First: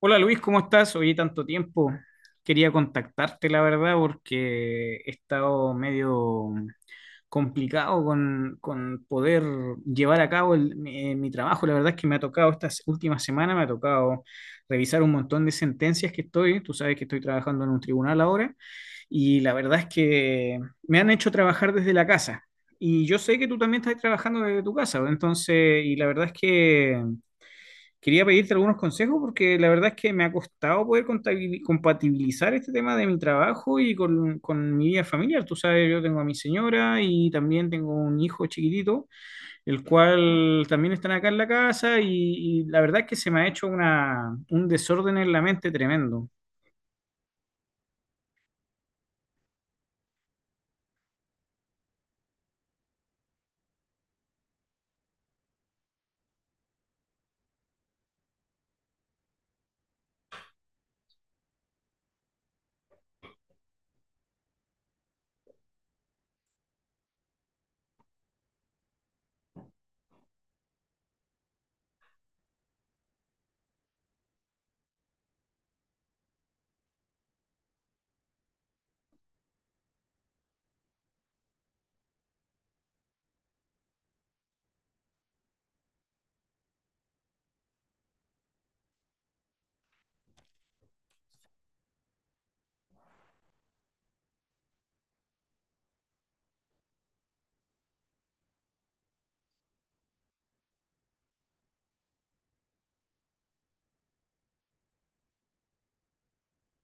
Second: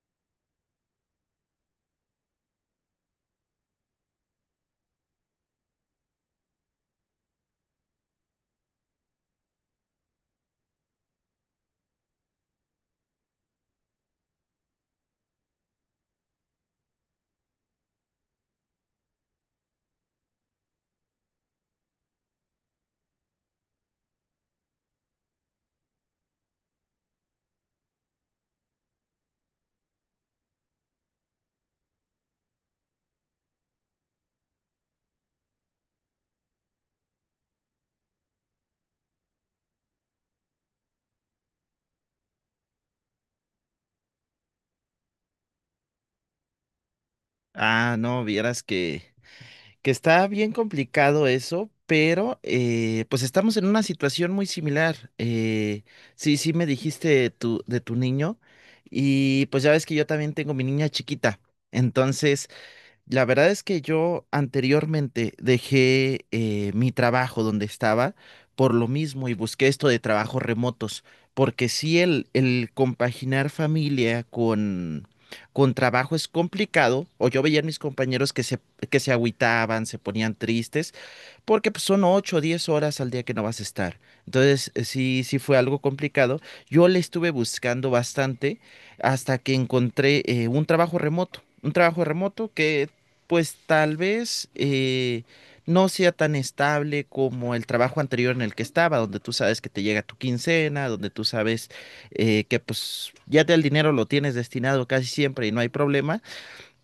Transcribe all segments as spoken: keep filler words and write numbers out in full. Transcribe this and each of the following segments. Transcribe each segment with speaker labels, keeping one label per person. Speaker 1: Hola Luis, ¿cómo estás? Oye, tanto tiempo. Quería contactarte, la verdad, porque he estado medio complicado con, con poder llevar a cabo el- mi, eh, mi trabajo. La verdad es que me ha tocado, estas últimas semanas me ha tocado revisar un montón de sentencias que estoy. Tú sabes que estoy trabajando en un tribunal ahora y la verdad es que me han hecho trabajar desde la casa. Y yo sé que tú también estás trabajando desde tu casa, entonces, y la verdad es que quería pedirte algunos consejos porque la verdad es que me ha costado poder contabil- compatibilizar este tema de mi trabajo y con, con mi vida familiar. Tú sabes, yo tengo a mi señora y también tengo un hijo chiquitito, el cual también están acá en la casa y, y la verdad es que se me ha hecho una, un desorden en la mente tremendo.
Speaker 2: Ah, no, vieras que, que está bien complicado eso, pero eh, pues estamos en una situación muy similar. Eh, sí, sí me dijiste de tu, de tu niño y pues ya ves que yo también tengo mi niña chiquita. Entonces, la verdad es que yo anteriormente dejé eh, mi trabajo donde estaba por lo mismo y busqué esto de trabajos remotos, porque sí el, el compaginar familia con, con trabajo es complicado, o yo veía a mis compañeros que se, que se agüitaban, se ponían tristes, porque pues, son ocho o diez horas al día que no vas a estar. Entonces, eh, sí, sí fue algo complicado. Yo le estuve buscando bastante hasta que encontré eh, un trabajo remoto, un trabajo remoto que pues tal vez eh, no sea tan estable como el trabajo anterior en el que estaba, donde tú sabes que te llega tu quincena, donde tú sabes eh, que pues ya te- el dinero lo tienes destinado casi siempre y no hay problema.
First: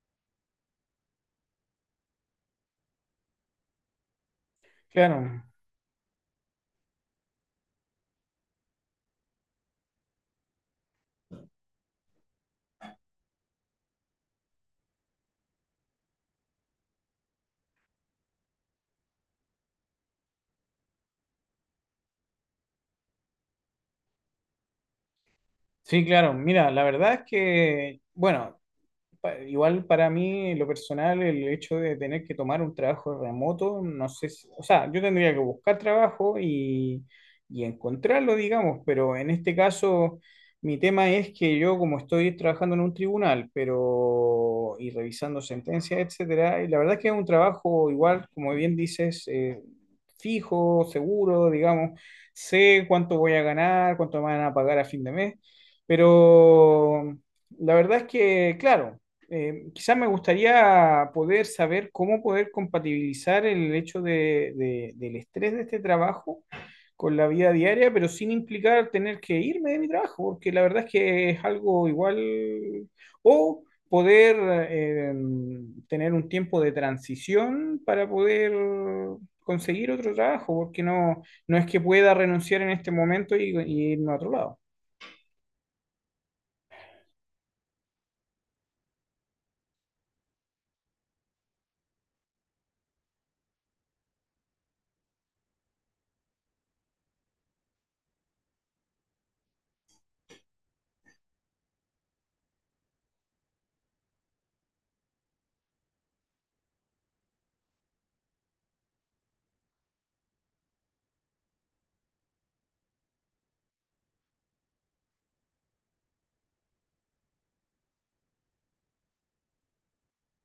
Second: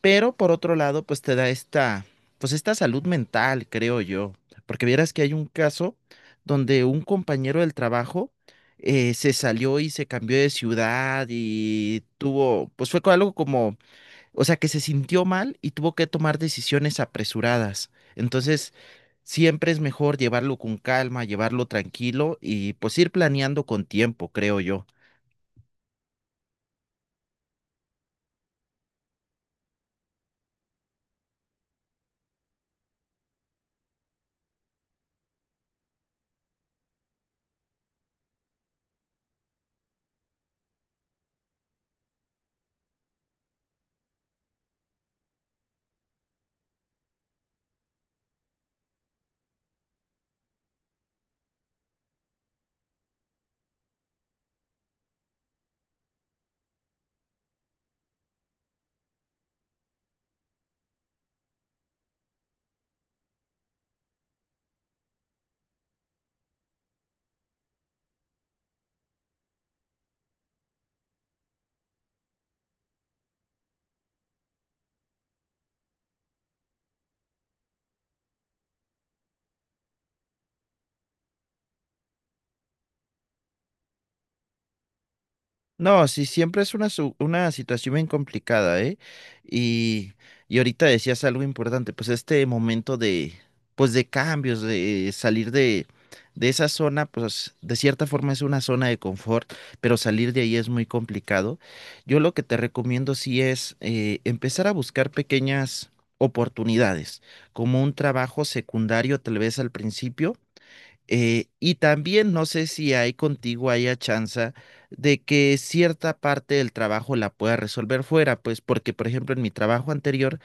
Speaker 2: Pero por otro lado, pues te da esta, pues esta salud mental, creo yo, porque vieras que hay
Speaker 1: Claro,
Speaker 2: un caso donde un compañero del trabajo eh, se salió y se cambió de ciudad y tuvo, pues fue co- algo como, o sea, que se sintió mal y tuvo que tomar decisiones apresuradas. Entonces, siempre es mejor llevarlo con calma, llevarlo tranquilo y pues ir planeando con tiempo, creo yo.
Speaker 1: sí, claro. Mira, la verdad es que, bueno, pa- igual para mí, en lo personal, el hecho de tener que tomar un trabajo remoto, no sé si- o sea, yo tendría que buscar trabajo y, y encontrarlo, digamos, pero en este caso, mi tema es que yo, como estoy trabajando en un tribunal, pero, y revisando sentencias, etcétera, y la verdad es que es un trabajo igual, como bien dices, eh, fijo, seguro, digamos, sé cuánto voy a ganar, cuánto me van a pagar a fin de mes, pero... La verdad es que, claro, eh, quizás me gustaría poder saber cómo poder compatibilizar el hecho de- de- del estrés de este trabajo con la vida diaria, pero sin implicar tener que irme de mi trabajo, porque la verdad es que es algo igual, o poder eh, tener un tiempo de transición para poder conseguir otro trabajo, porque no, no es que pueda renunciar en este momento y, y irme a otro lado.
Speaker 2: No, sí, siempre es una, su- una situación bien complicada, ¿eh? Y, y ahorita decías algo importante, pues este momento de, pues de cambios, de salir de, de esa zona, pues de cierta forma es una zona de confort, pero salir de ahí es muy complicado. Yo lo que te recomiendo sí es eh, empezar a buscar pequeñas oportunidades, como un trabajo secundario tal vez al principio eh, y también no sé si hay contigo haya chance de que cierta parte del trabajo la pueda resolver fuera, pues porque, por ejemplo, en mi trabajo anterior,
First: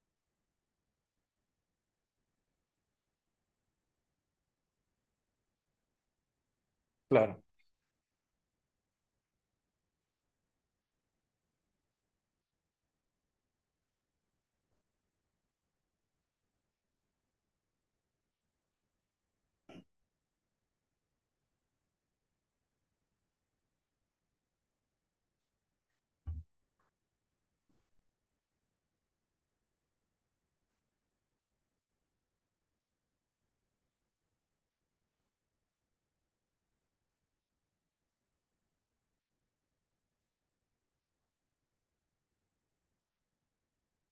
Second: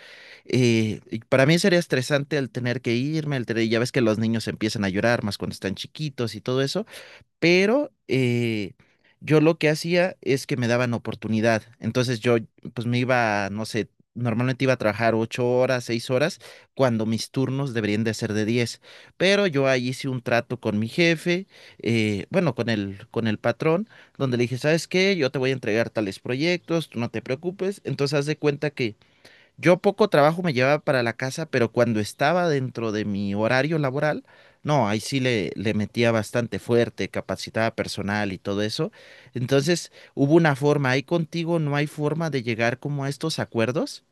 Speaker 2: eh, y para mí sería estresante el tener que irme, el tener- ya ves que los niños empiezan a llorar más cuando están chiquitos y todo eso,
Speaker 1: Claro.
Speaker 2: pero eh, yo lo que hacía es que me daban oportunidad. Entonces yo pues me iba, no sé, normalmente iba a trabajar ocho horas, seis horas, cuando mis turnos deberían de ser de diez. Pero yo ahí hice un trato con mi jefe, eh, bueno, con el, con el patrón, donde le dije, ¿sabes qué? Yo te voy a entregar tales proyectos, tú no te preocupes. Entonces haz de cuenta yo poco trabajo me llevaba para la casa, pero cuando estaba dentro de mi horario laboral, no, ahí sí le, le metía bastante fuerte, capacitaba personal y todo eso. Entonces, hubo una forma, ahí contigo no hay forma de llegar como a estos acuerdos.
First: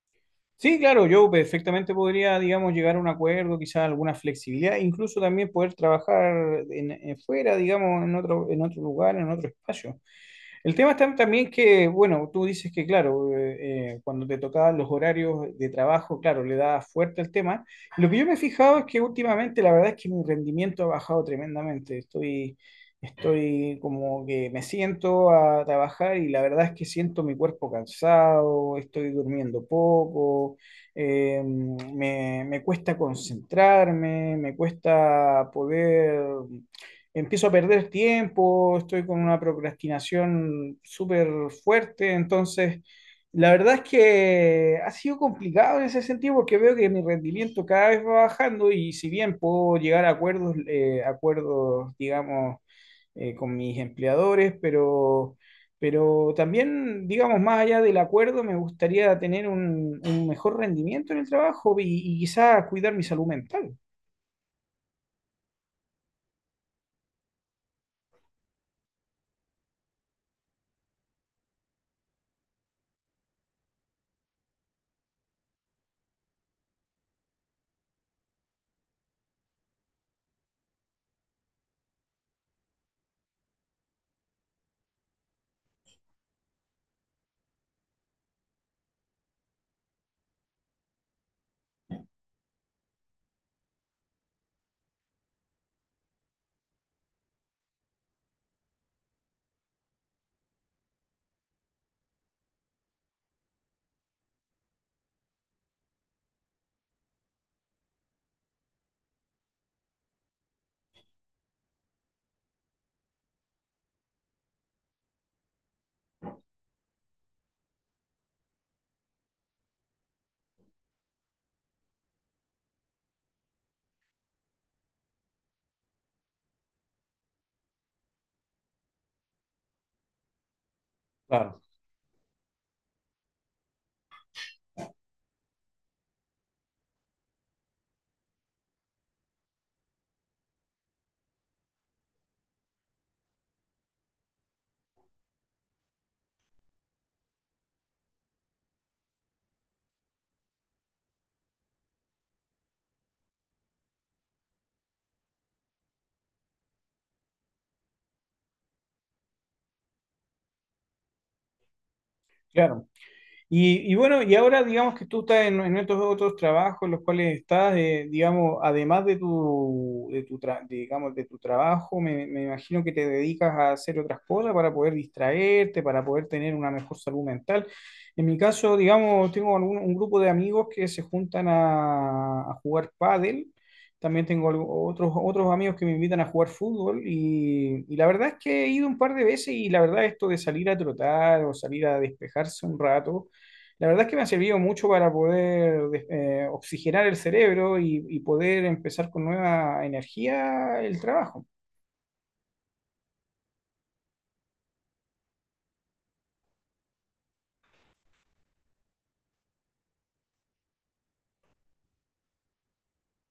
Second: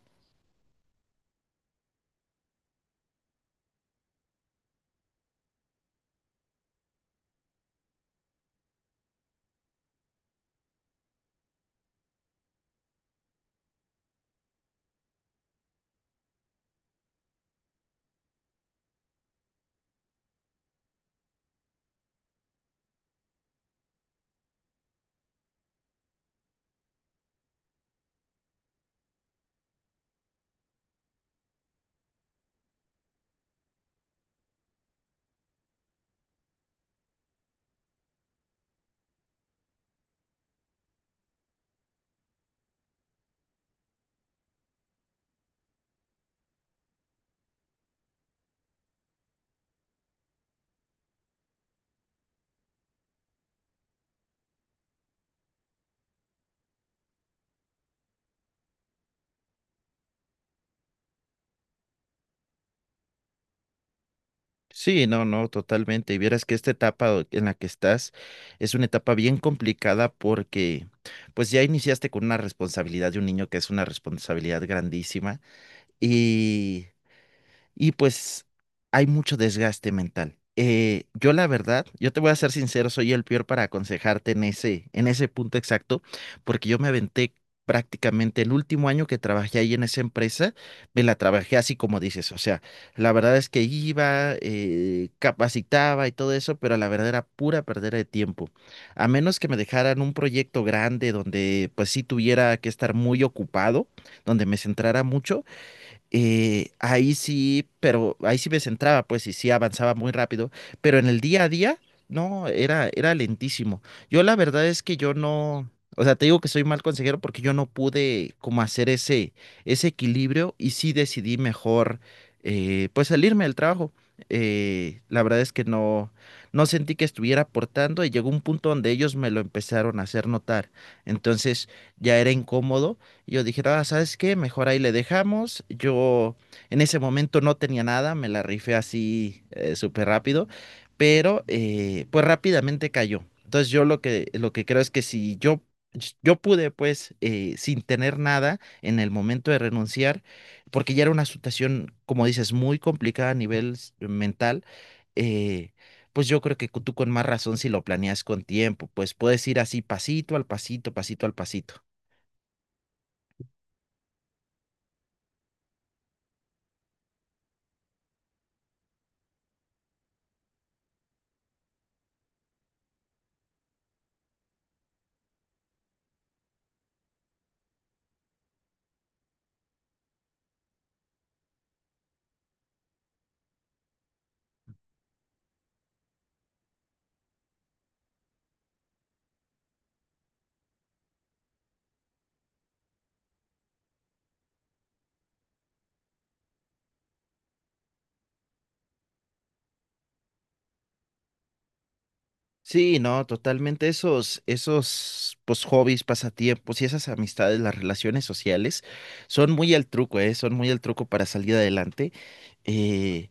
Speaker 1: Sí, claro, yo perfectamente podría, digamos, llegar a un acuerdo, quizás alguna flexibilidad, incluso también poder trabajar en, en fuera, digamos, en otro, en otro lugar, en otro espacio. El tema está también que, bueno, tú dices que, claro, eh, eh, cuando te tocaban los horarios de trabajo, claro, le da fuerte al tema. Lo que yo me he fijado es que últimamente la verdad es que mi rendimiento ha bajado tremendamente. Estoy, estoy como que me siento a trabajar y la verdad es que siento mi cuerpo cansado, estoy durmiendo poco, eh, me, me cuesta concentrarme, me cuesta poder empiezo a perder tiempo, estoy con una procrastinación súper fuerte, entonces la verdad es que ha sido complicado en ese sentido porque veo que mi rendimiento cada vez va bajando y si bien puedo llegar a acuerdos, eh, acuerdos, digamos, eh, con mis empleadores, pero... Pero también, digamos, más allá del acuerdo, me gustaría tener un, un mejor rendimiento en el trabajo y, y quizás cuidar mi salud mental.
Speaker 2: Sí, no, no, totalmente. Y vieras que esta etapa o- en la que estás es una etapa bien complicada porque pues ya iniciaste con una responsabilidad de un niño que es una responsabilidad grandísima. y y pues hay mucho desgaste mental. Eh, yo la verdad, yo te voy a ser sincero, soy el peor para aconsejarte en ese, en ese punto exacto, porque yo me aventé prácticamente el último año que trabajé ahí en esa empresa, me la trabajé así como dices, o sea, la verdad es que iba, eh, capacitaba y todo eso, pero la verdad era pura perdera de tiempo. A menos que me dejaran un proyecto grande donde pues sí tuviera que estar muy ocupado, donde me centrara mucho eh, ahí sí, pero ahí sí me centraba, pues, y sí avanzaba muy rápido, pero en el día a día, no, era, era lentísimo. Yo la verdad es que yo no, o sea, te digo que soy mal consejero porque yo no pude como hacer ese, ese equilibrio y sí decidí mejor, eh, pues, salirme del trabajo. Eh, la verdad es que no, no sentí que estuviera aportando y llegó un punto donde ellos me lo empezaron a hacer notar.
Speaker 1: Claro.
Speaker 2: Entonces ya era incómodo y yo dije, ah, ¿sabes qué? Mejor ahí le dejamos. Yo en ese momento no tenía nada, me la rifé así eh, súper rápido, pero eh, pues rápidamente cayó. Entonces yo lo que, lo que creo es que si yo, yo pude pues eh, sin tener nada en el momento de renunciar, porque ya era una situación, como dices, muy complicada a nivel s- mental, eh, pues yo creo que tú con más razón si lo planeas con tiempo, pues puedes ir así pasito al pasito, pasito al pasito.
Speaker 1: Claro. Y, y bueno, y ahora digamos que tú estás en, en estos otros trabajos en los cuales estás, eh, digamos, además de tu, de tu tra- digamos, de tu trabajo, me, me imagino que te dedicas a hacer otras cosas para poder distraerte, para poder tener una mejor salud mental. En mi caso, digamos, tengo algún- un grupo de amigos que se juntan a, a jugar pádel. También tengo algo- otros, otros amigos que me invitan a jugar fútbol y, y la verdad es que he ido un par de veces y la verdad esto de salir a trotar o salir a despejarse un rato la verdad es que me ha servido mucho para poder des- eh, oxigenar el cerebro y, y poder empezar con nueva energía el trabajo.
Speaker 2: Sí, no, totalmente esos, esos pues, hobbies, pasatiempos y esas amistades, las relaciones sociales, son muy al truco, ¿eh? Son muy al truco para salir adelante. Eh,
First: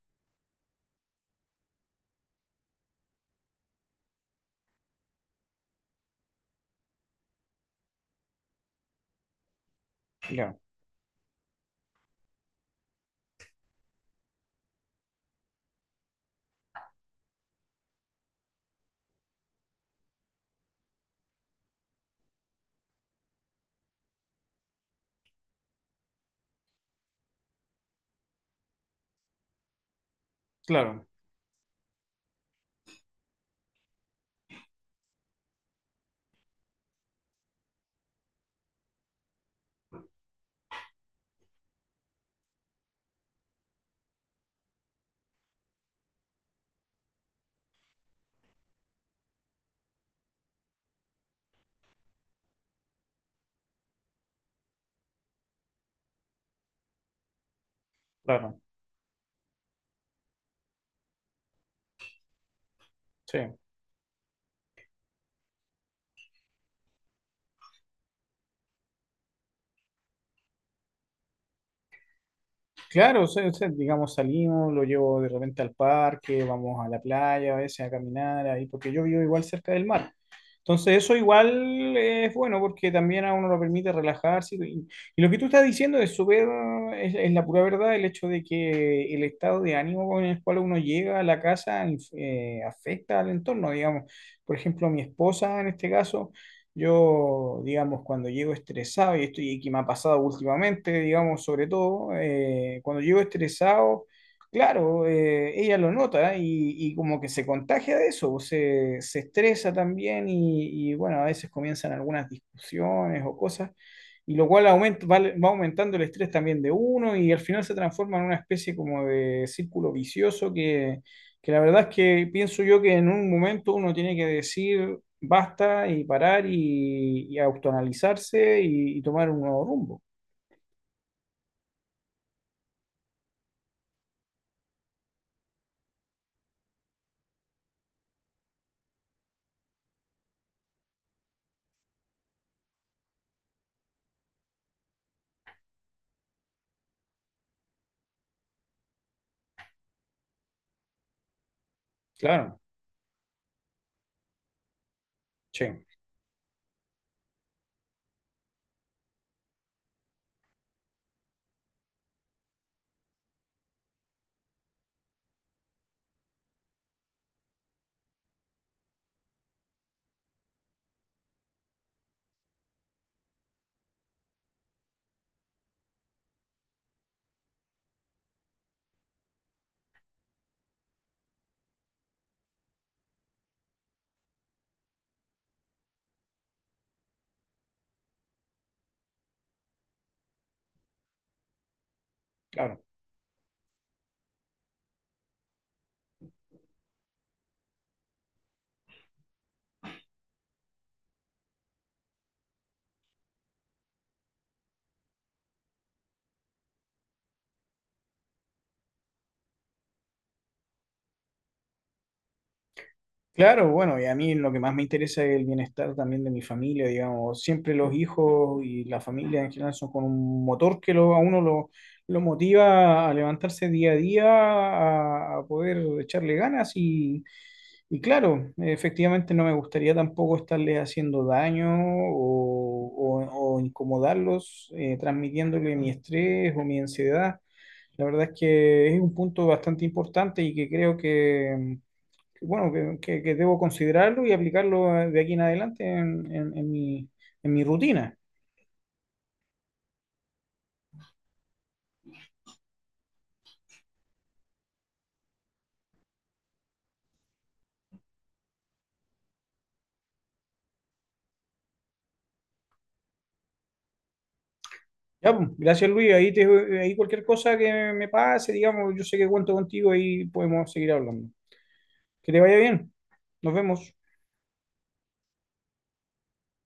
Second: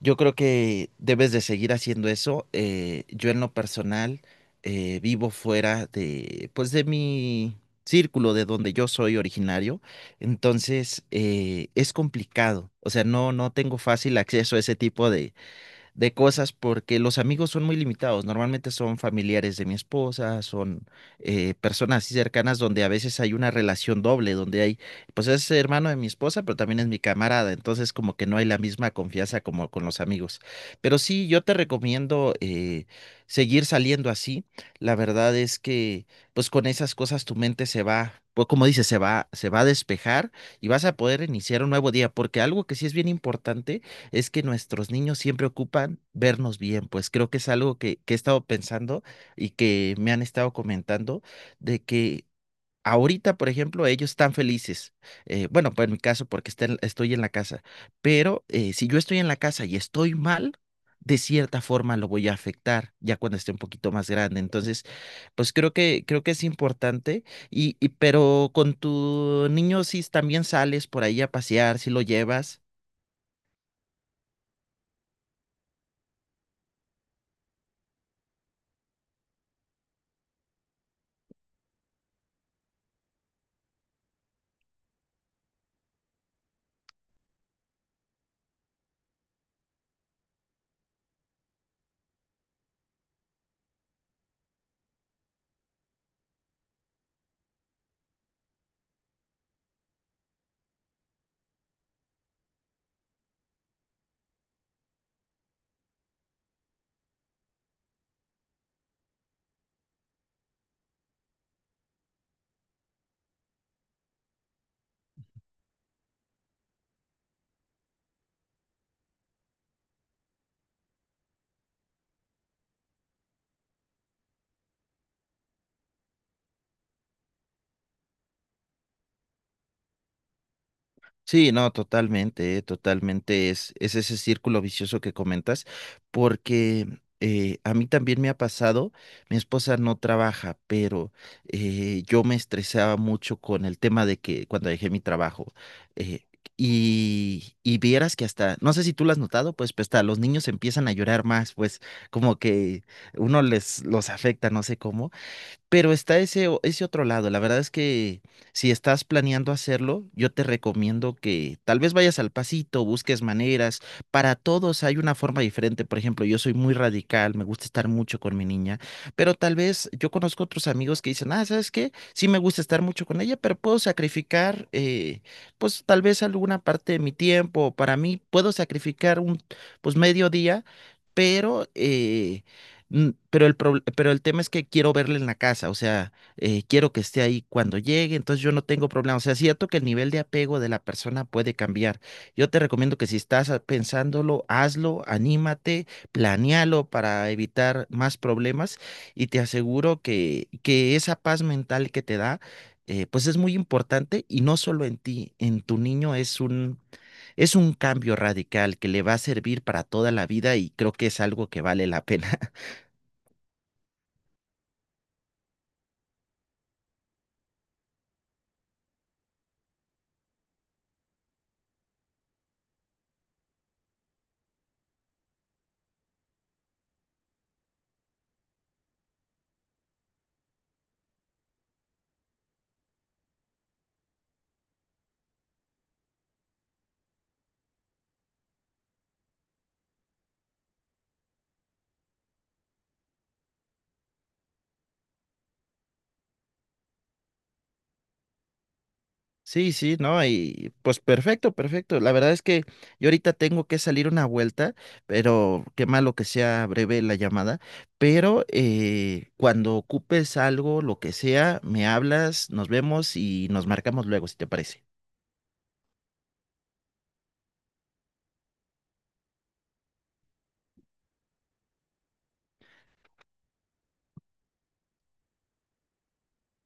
Speaker 2: Yo creo que debes de seguir haciendo eso. Eh, yo en lo personal eh, vivo fuera de, pues de mi círculo, de donde yo soy originario.
Speaker 1: Ya,
Speaker 2: Entonces eh, es complicado. O sea, no, no tengo fácil acceso a ese tipo de cosas porque los amigos son muy limitados. Normalmente son familiares de mi esposa, son eh, personas así cercanas donde a veces hay una relación doble, donde hay, pues es hermano de mi esposa, pero también es mi camarada. Entonces como que no hay la misma confianza como con los amigos. Pero
Speaker 1: claro,
Speaker 2: sí, yo te recomiendo eh, seguir saliendo así. La verdad es que pues con esas cosas tu mente se va. Pues como dices, se va, se va a despejar y vas a poder iniciar un nuevo día, porque algo que sí es bien importante es que nuestros niños siempre ocupan vernos bien, pues creo que es algo que, que he estado pensando y que me han estado comentando de que ahorita, por ejemplo, ellos están felices. Eh, bueno, pues en mi caso, porque está en- estoy en la casa, pero
Speaker 1: claro,
Speaker 2: eh, si yo estoy en la casa y estoy mal, de cierta forma lo voy a afectar ya cuando
Speaker 1: sí.
Speaker 2: esté un poquito más grande. Entonces, pues creo que, creo que es importante. Y, y pero con tu niño, si también sales por ahí a pasear, si lo llevas.
Speaker 1: Claro, o sea, o sea, digamos, salimos, lo llevo de repente al parque, vamos a la playa, a veces a caminar ahí, porque yo vivo igual cerca del mar. Entonces eso igual es bueno porque también a uno lo permite relajarse. Y, y lo que tú estás diciendo es súper, es, es la pura verdad, el hecho de que el estado de ánimo con el cual uno llega a la casa eh, afecta al entorno, digamos. Por ejemplo, mi esposa en este caso, yo, digamos, cuando llego estresado, y esto y que me ha pasado últimamente, digamos, sobre todo, eh, cuando llego estresado. Claro, eh, ella lo nota y, y como que se contagia de eso, pues, se, se estresa también y, y, bueno, a veces comienzan algunas discusiones o cosas, y lo cual aumenta, va, va aumentando el estrés también de uno y al final se transforma en una especie como de círculo vicioso que, que la verdad es que pienso yo que en un momento uno tiene que decir basta y parar y, y autoanalizarse y, y tomar un nuevo rumbo.
Speaker 2: Sí, no, totalmente, eh, totalmente es, es ese círculo vicioso que comentas, porque eh, a mí también me ha pasado, mi esposa no trabaja, pero eh, yo me estresaba mucho con el tema de que cuando dejé mi trabajo, eh, y, y vieras que hasta, no sé si tú lo has notado, pues, pues hasta los niños empiezan a llorar más, pues como
Speaker 1: Claro,
Speaker 2: que uno les los afecta, no sé cómo,
Speaker 1: sí,
Speaker 2: pero está ese, o- ese otro lado. La verdad es que si estás planeando hacerlo, yo te recomiendo que tal vez vayas al pasito, busques maneras. Para todos hay una forma diferente. Por ejemplo, yo soy muy radical, me gusta estar mucho con mi niña, pero tal vez yo conozco otros amigos que dicen, ah, ¿sabes qué? Sí me gusta estar mucho con ella, pero puedo sacrificar, eh, pues tal vez alguna parte de mi tiempo. Para mí, puedo sacrificar un, pues medio día, pero... eh, Mm, pero el, prob- pero el tema es que quiero verle en la casa, o sea, eh, quiero que esté ahí cuando llegue, entonces yo no tengo problema. O sea, es cierto que el nivel de apego de la persona puede cambiar. Yo te
Speaker 1: claro.
Speaker 2: recomiendo que si estás ah, pensándolo, hazlo, anímate, planéalo para evitar más problemas y te aseguro que, que esa paz mental que te da, eh, pues es muy importante y no solo en ti, en tu niño es un, es un cambio radical que le va a servir para toda la vida y creo que es algo que vale la pena.
Speaker 1: Claro, bueno, y a mí lo que más me interesa es el bienestar también de mi familia, digamos, siempre los hijos y la familia en general son con un motor que lo, a uno lo, lo motiva a levantarse día a día, a, a poder echarle ganas y, y claro, efectivamente no me gustaría tampoco estarle haciendo daño o, o- o incomodarlos, eh, transmitiéndole mi estrés o mi ansiedad. La verdad es que es un punto bastante importante y que creo que bueno, que, que- que debo considerarlo y aplicarlo eh, de aquí en adelante en, en- en mi, en mi rutina.
Speaker 2: Sí, sí, no, y pues perfecto, perfecto. La verdad es que yo ahorita tengo que salir una vuelta, pero qué malo que sea breve la llamada, pero eh, cuando ocupes algo, lo que sea, me hablas, nos vemos y nos marcamos luego, si te parece.
Speaker 1: Ya, pues, gracias Luis, ahí, te, ahí cualquier cosa que me pase, digamos, yo sé que cuento contigo y podemos seguir hablando. Que te vaya bien, nos vemos.